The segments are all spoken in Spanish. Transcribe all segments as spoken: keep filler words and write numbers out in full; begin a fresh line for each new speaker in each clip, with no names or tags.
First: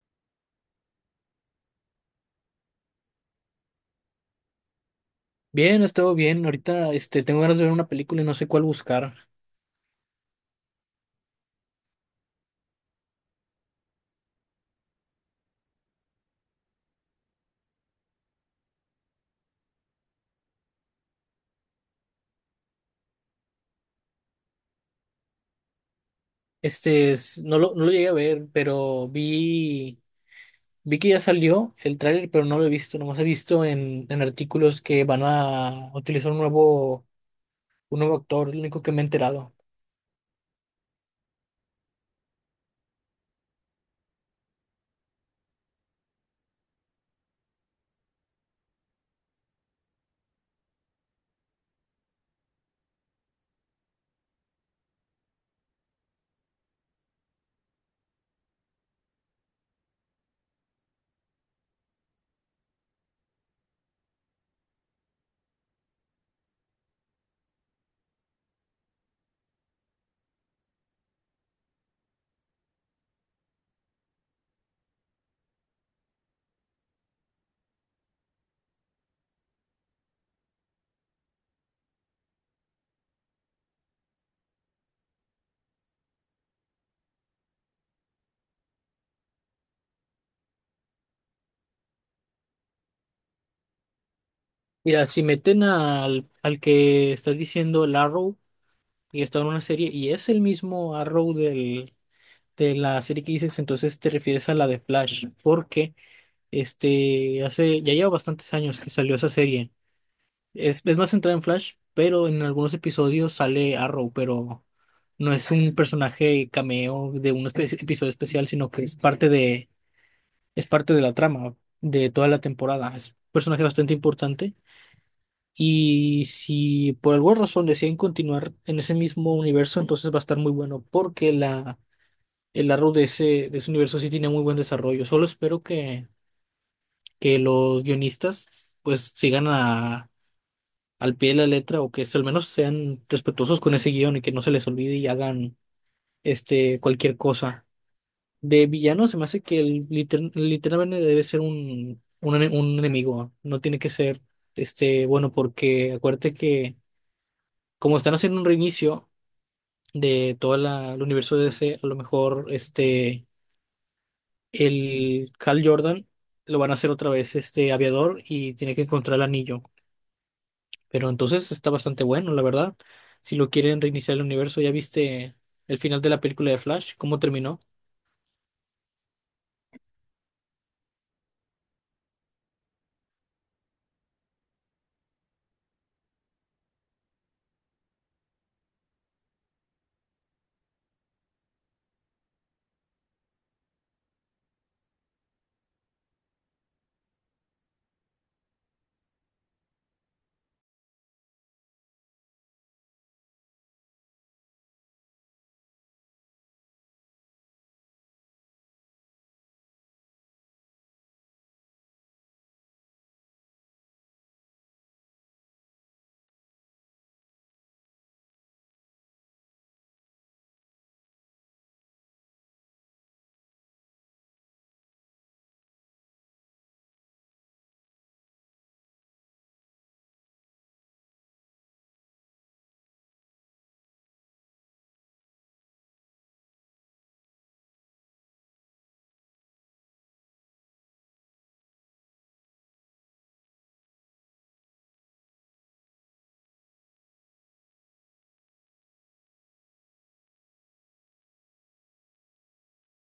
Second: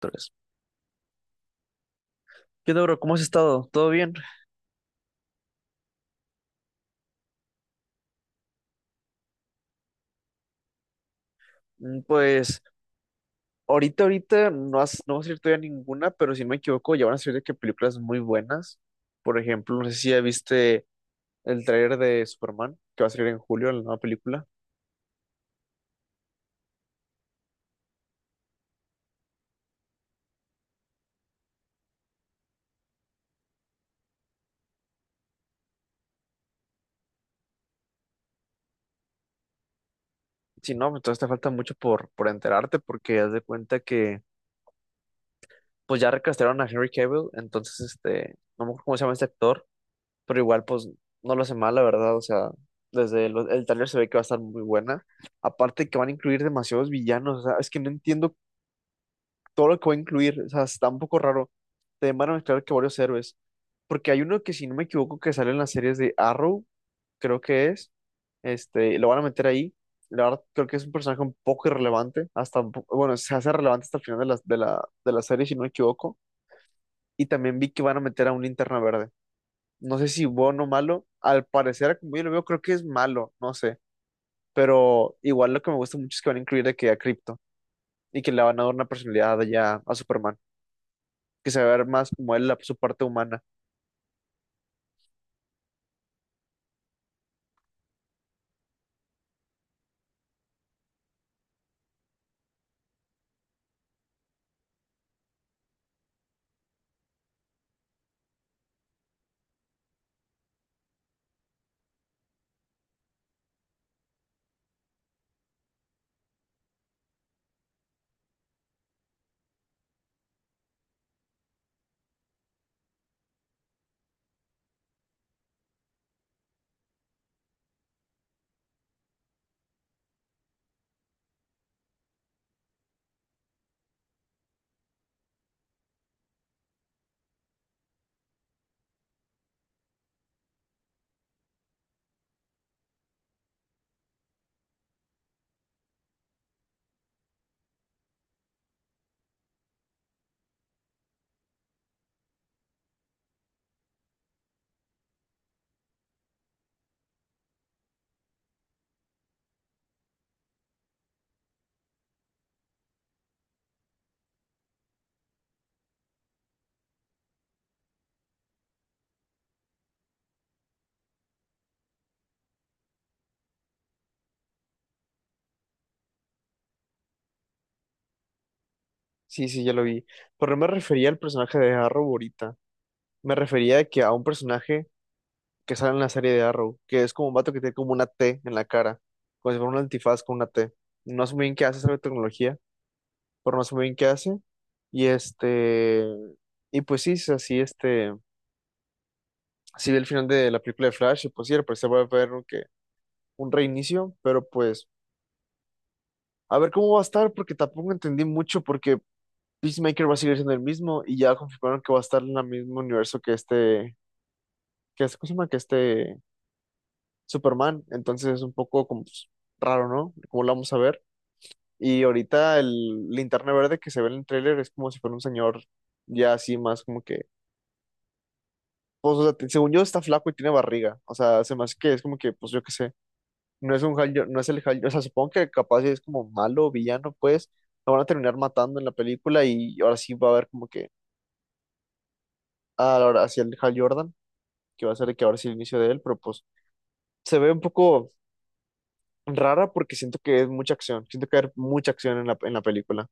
Tres. ¿Qué onda, bro? ¿Cómo has estado? ¿Todo bien?
Bien, he estado bien. Ahorita, este, tengo ganas de ver una película y no sé cuál buscar.
Mm, Pues ahorita, ahorita no, has, no va a salir todavía ninguna, pero si no me equivoco, ya van a salir de que películas muy buenas. Por ejemplo, no sé si ya viste el tráiler de Superman, que va a salir en julio, la nueva película.
Este, es- no lo, no lo llegué a ver, pero vi, vi que ya salió el tráiler, pero no lo he visto. Nomás he visto en, en artículos que van a utilizar un nuevo, un nuevo actor, es lo único que me he enterado.
Si no, pues todavía te falta mucho por, por enterarte, porque haz de cuenta que pues ya recastraron a Henry Cavill, entonces este, no me acuerdo cómo se llama este actor, pero igual pues no lo hace mal, la verdad, o sea, desde el, el tráiler se ve que va a estar muy buena. Aparte que van a incluir demasiados villanos, o sea, es que no entiendo todo lo que va a incluir, o sea, está un poco raro. Te van a mezclar que varios héroes, porque hay uno que si no me equivoco que sale en las series de Arrow, creo que es, este, lo van a meter ahí. La verdad, creo que es un personaje un poco irrelevante, hasta, un po- bueno, se hace relevante hasta el final de la, de la, de la serie, si no me equivoco. Y también vi que van a meter a un linterna verde, no sé si bueno o malo, al parecer, como yo lo veo, creo que es malo, no sé, pero igual lo que me gusta mucho es que van a incluir de que a Crypto y que le van a dar una personalidad ya a Superman, que se va a ver más como él, la, su parte humana.
Mira, si meten al, al que estás diciendo, el Arrow, y está en una serie, y es el mismo Arrow del, de la serie que dices, entonces te refieres a la de Flash, porque este, hace, ya lleva bastantes años que salió esa serie. Es, es más centrada en Flash, pero en algunos episodios sale Arrow, pero no es un personaje cameo de un espe- episodio especial, sino que es parte de, es parte de la trama de toda la temporada. Es un personaje bastante importante. Y si por alguna razón deciden continuar en ese mismo universo, entonces va a estar muy bueno, porque la, el Arrow de ese, de ese universo sí tiene muy buen desarrollo. Solo espero que, que los guionistas pues sigan al pie de la letra o que es- al menos sean respetuosos con ese guión y que no se les olvide y hagan este cualquier cosa. De villano se me hace que el liter- literalmente debe ser un, un, ene- un enemigo, no tiene que ser este bueno porque acuérdate que como están haciendo un reinicio de todo el universo de D C, a lo mejor este el Hal Jordan lo van a hacer otra vez este aviador y tiene que encontrar el anillo. Pero entonces está bastante bueno, la verdad. Si lo quieren reiniciar el universo, ¿ya viste el final de la película de Flash? ¿Cómo terminó?
Sí, sí, ya lo vi, pero no me refería al personaje de Arrow ahorita, me refería de que a un personaje que sale en la serie de Arrow, que es como un vato que tiene como una T en la cara, como si fuera un antifaz con una T. No sé muy bien qué hace esa tecnología, pero no sé muy bien qué hace. Y este, y pues sí, es así, este, sí vi el final de la película de Flash y pues sí, al parecer va a haber un, que- un reinicio, pero pues a ver cómo va a estar porque tampoco entendí mucho porque Peacemaker va a seguir siendo el mismo y ya confirmaron que va a estar en el mismo universo que este, que este, ¿cómo se llama? Que este Superman, entonces es un poco como pues, raro, ¿no? ¿Cómo lo vamos a ver? Y ahorita el linterna verde que se ve en el tráiler es como si fuera un señor ya así más como que, pues o sea, según yo está flaco y tiene barriga, o sea, se me hace que es como que, pues yo qué sé. No es un Hal, Jor- no es el Hal, o sea, supongo que capaz si es como malo o villano, pues lo van a terminar matando en la película y ahora sí va a haber como que, ah, ahora hacia el Hal Jordan, que va a ser el que ahora sí el inicio de él, pero pues se ve un poco rara porque siento que es mucha acción, siento que hay mucha acción en la, en la película.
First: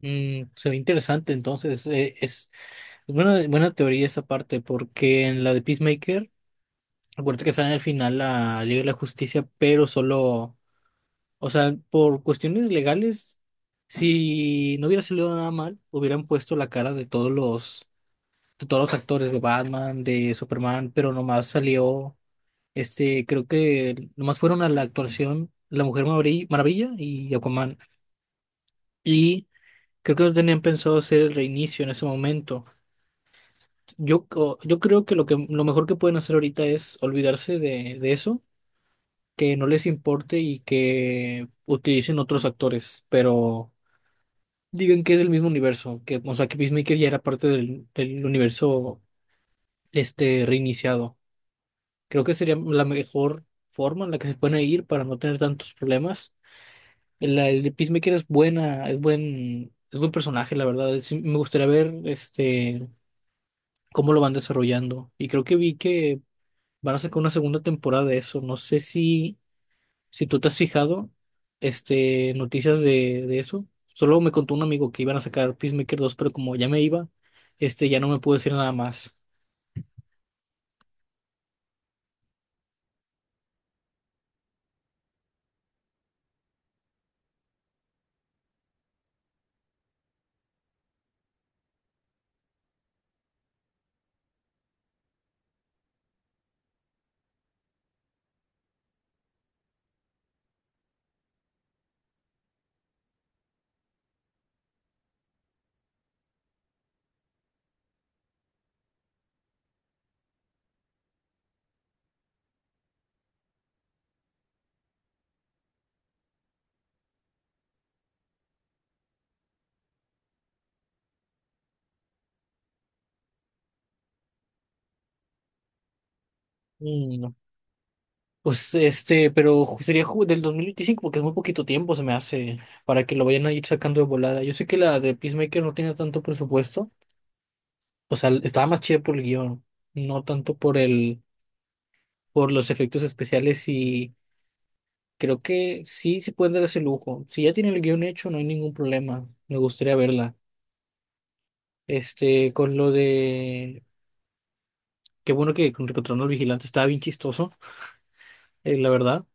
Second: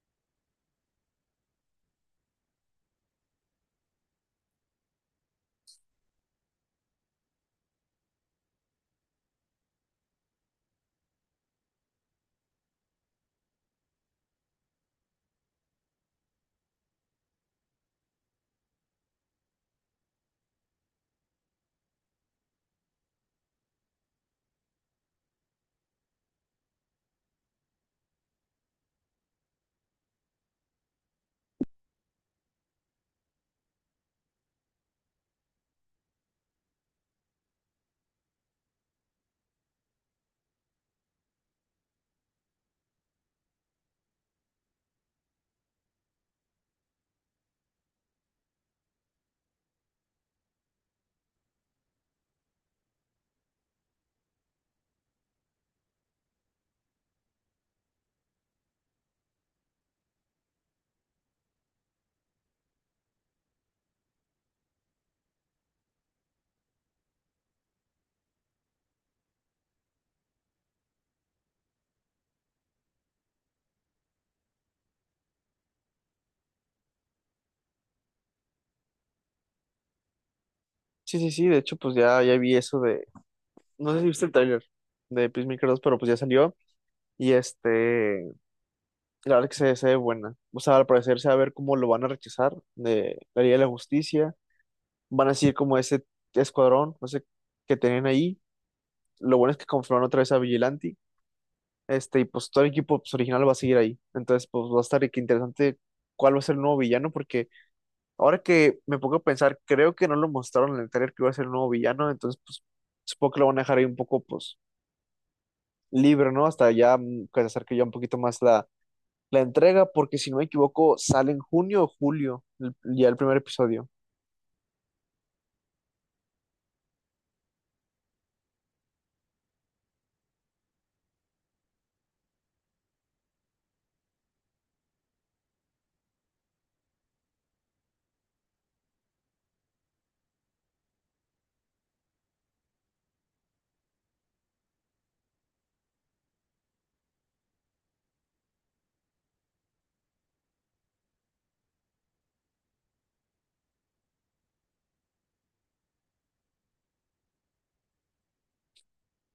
Mm, se ve interesante, entonces eh, es, es buena, buena teoría esa parte, porque en la de Peacemaker, acuérdate que sale en el final la Liga de la Justicia, pero solo, o sea, por cuestiones legales, si no hubiera salido nada mal, hubieran puesto la cara de todos los, de todos los actores de Batman, de Superman, pero nomás salió. Este, creo que nomás fueron a la actuación La Mujer Maveri- Maravilla y Aquaman. Y creo que no tenían pensado hacer el reinicio en ese momento. Yo, co- yo creo que lo que lo mejor que pueden hacer ahorita es olvidarse de, de eso, que no les importe y que utilicen otros actores, pero digan que es el mismo universo, que, o sea, que Peacemaker ya era parte del, del universo este reiniciado. Creo que sería la mejor forma en la que se pueden ir para no tener tantos problemas. La, el de Peacemaker es buena, es buen, es buen personaje, la verdad. Sí, me gustaría ver este cómo lo van desarrollando. Y creo que vi que van a sacar una segunda temporada de eso. No sé si, si tú te has fijado, este, noticias de, de eso. Solo me contó un amigo que iban a sacar Peacemaker dos pero como ya me iba, este, ya no me pude decir nada más.
Sí, sí, sí, de hecho pues ya, ya vi eso de, no sé si viste el trailer de Peacemaker dos pero pues ya salió y este, la verdad que se, se ve buena, o sea, al parecer se va a ver cómo lo van a rechazar de la Liga de la Justicia, van a seguir como ese escuadrón, no sé, que tenían ahí. Lo bueno es que conformaron otra vez a Vigilante, este, y pues todo el equipo pues, original va a seguir ahí. Entonces, pues va a estar de que interesante cuál va a ser el nuevo villano, porque ahora que me pongo a pensar, creo que no lo mostraron en el trailer que iba a ser el nuevo villano, entonces, pues supongo que lo van a dejar ahí un poco, pues, libre, ¿no? Hasta ya, mm, que se acerque ya un poquito más la, la entrega, porque si no me equivoco, sale en junio o julio, el- ya el primer episodio.
Mm, Pues este, pero sería ju- del dos mil veinticinco porque es muy poquito tiempo, se me hace, para que lo vayan a ir sacando de volada. Yo sé que la de Peacemaker no tiene tanto presupuesto, o sea, estaba más chida por el guión, no tanto por el, por los efectos especiales y creo que sí se pueden dar ese lujo. Si ya tienen el guión hecho, no hay ningún problema. Me gustaría verla. Este, con lo de, Qué bueno que con Encontrando al Vigilante estaba bien chistoso, eh, la verdad.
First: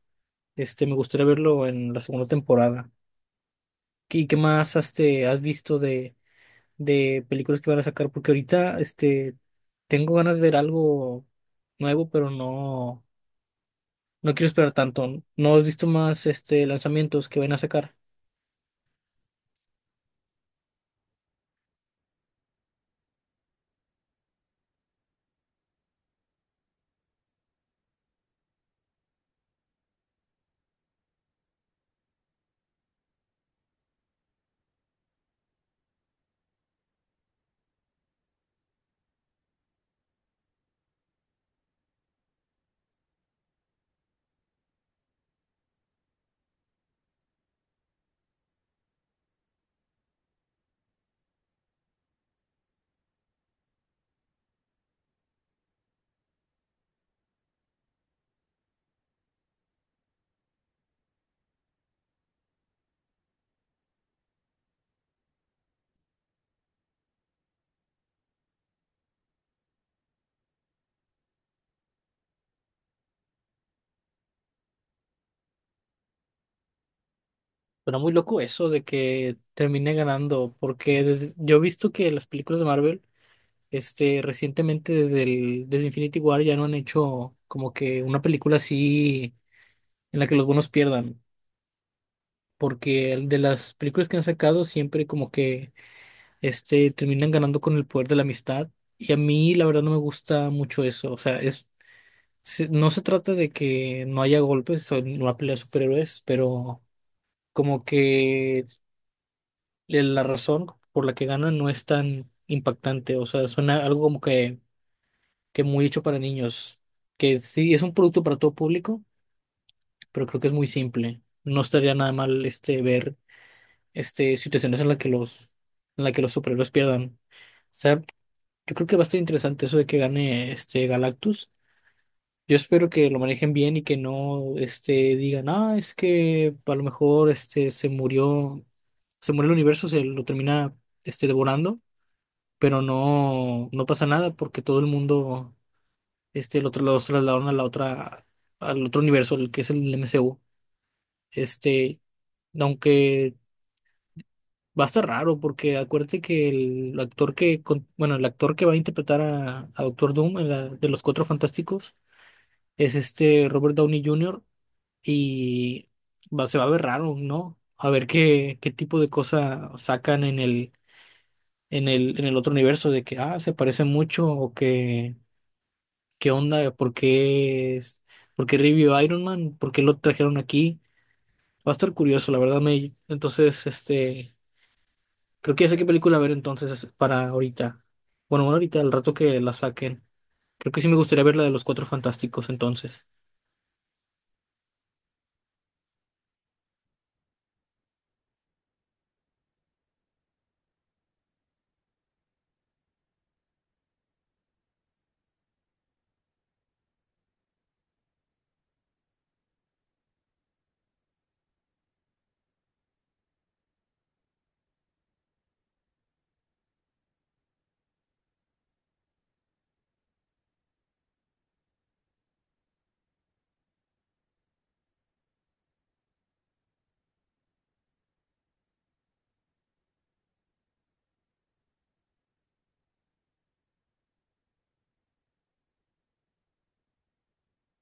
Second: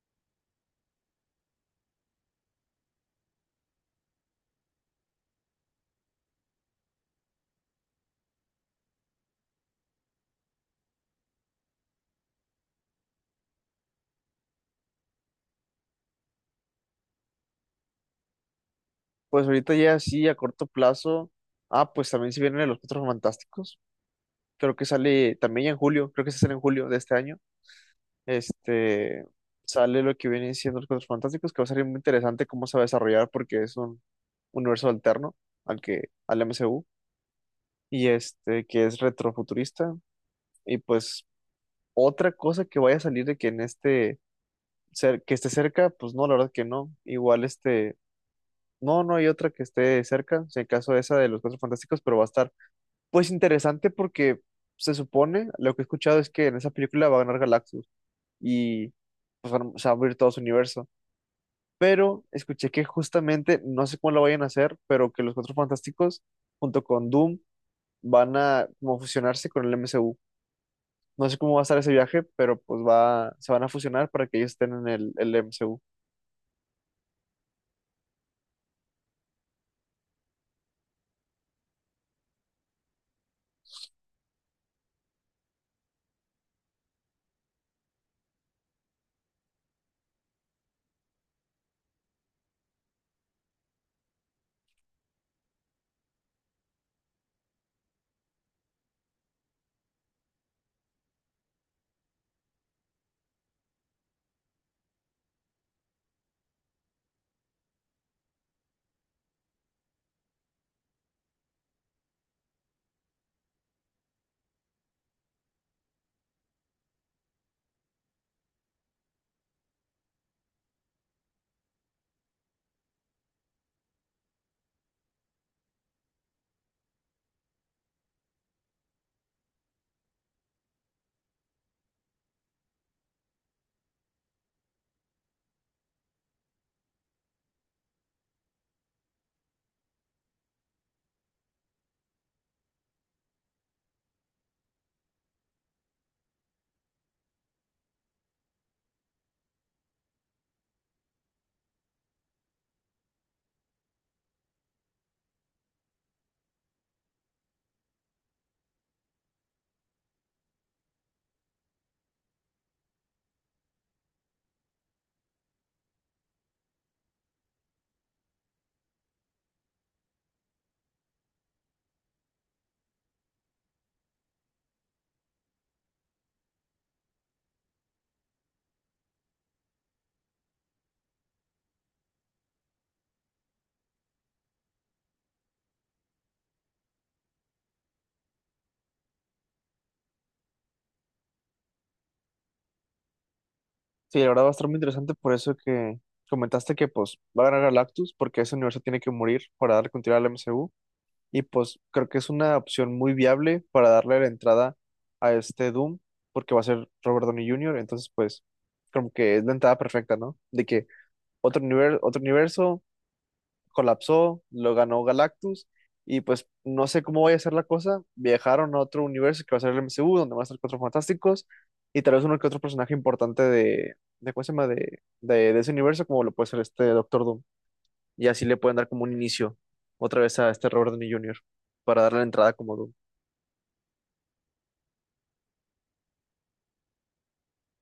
Este, me gustaría verlo en la segunda temporada. ¿Y qué más has, este, has visto de, de películas que van a sacar? Porque ahorita este, tengo ganas de ver algo nuevo, pero no, no quiero esperar tanto. ¿No has visto más este, lanzamientos que van a sacar?
Pues ahorita ya sí, a corto plazo. Ah, pues también se vienen los Cuatro Fantásticos. Creo que sale también ya en julio, creo que se sale en julio de este año. Este, sale lo que viene siendo los Cuatro Fantásticos, que va a ser muy interesante cómo se va a desarrollar porque es un universo alterno al que, al M C U, y este, que es retrofuturista. Y pues otra cosa que vaya a salir de que en este, cer- que esté cerca, pues no, la verdad que no. Igual este, no, no hay otra que esté cerca, si en caso esa de los Cuatro Fantásticos, pero va a estar pues interesante porque se supone, lo que he escuchado es que en esa película va a ganar Galactus y pues, van- se va a abrir todo su universo. Pero escuché que justamente, no sé cómo lo vayan a hacer, pero que los Cuatro Fantásticos junto con Doom van a como fusionarse con el M C U. No sé cómo va a estar ese viaje, pero pues va, se van a fusionar para que ellos estén en el, el M C U.
Pero muy loco eso de que termine ganando, porque desde- yo he visto que las películas de Marvel, este, recientemente desde el, desde Infinity War ya no han hecho como que una película así en la que los buenos pierdan, porque el de las películas que han sacado siempre como que este, terminan ganando con el poder de la amistad. Y a mí, la verdad, no me gusta mucho eso. O sea, es, se- no se trata de que no haya golpes o una pelea de superhéroes, pero como que la razón por la que ganan no es tan impactante. O sea, suena algo como que, que muy hecho para niños. Que sí, es un producto para todo público, pero creo que es muy simple. No estaría nada mal este, ver este, situaciones en las que los, en la que los superhéroes pierdan. O sea, yo creo que va a estar interesante eso de que gane este Galactus. Yo espero que lo manejen bien y que no este, digan, ah, es que a lo mejor este, se murió, se murió el universo, se lo termina este, devorando, pero no, no pasa nada porque todo el mundo este, lo, tra- los trasladaron a la otra, al otro universo, el que es el M C U. Este, Aunque va a estar raro porque acuérdate que el actor que, con- bueno, el actor que va a interpretar a, a Doctor Doom, en la- de los Cuatro Fantásticos, es este Robert Downey Junior y va, se va a ver raro, ¿no? A ver qué, qué tipo de cosa sacan en el, en el, en el otro universo de que, ah, se parece mucho o que, qué onda, por qué es, por qué revivió Iron Man, por qué lo trajeron aquí. Va a estar curioso, la verdad me, entonces, este, creo que ya sé qué película ver entonces para ahorita. Bueno, bueno, ahorita, al rato que la saquen. Creo que sí me gustaría ver la de los Cuatro Fantásticos entonces.
Sí, la verdad va a estar muy interesante por eso que comentaste que pues va a ganar Galactus porque ese universo tiene que morir para dar continuidad al M C U. Y pues creo que es una opción muy viable para darle la entrada a este Doom, porque va a ser Robert Downey júnior, entonces pues como que es la entrada perfecta, ¿no? De que otro universo, otro universo colapsó, lo ganó Galactus, y pues no sé cómo vaya a ser la cosa, viajaron a otro universo que va a ser el M C U, donde van a estar cuatro fantásticos, y tal vez uno que otro personaje importante de, de ¿cómo se llama? De, de, de ese universo, como lo puede ser este Doctor Doom y así le pueden dar como un inicio otra vez a este Robert Downey júnior para darle la entrada como Doom.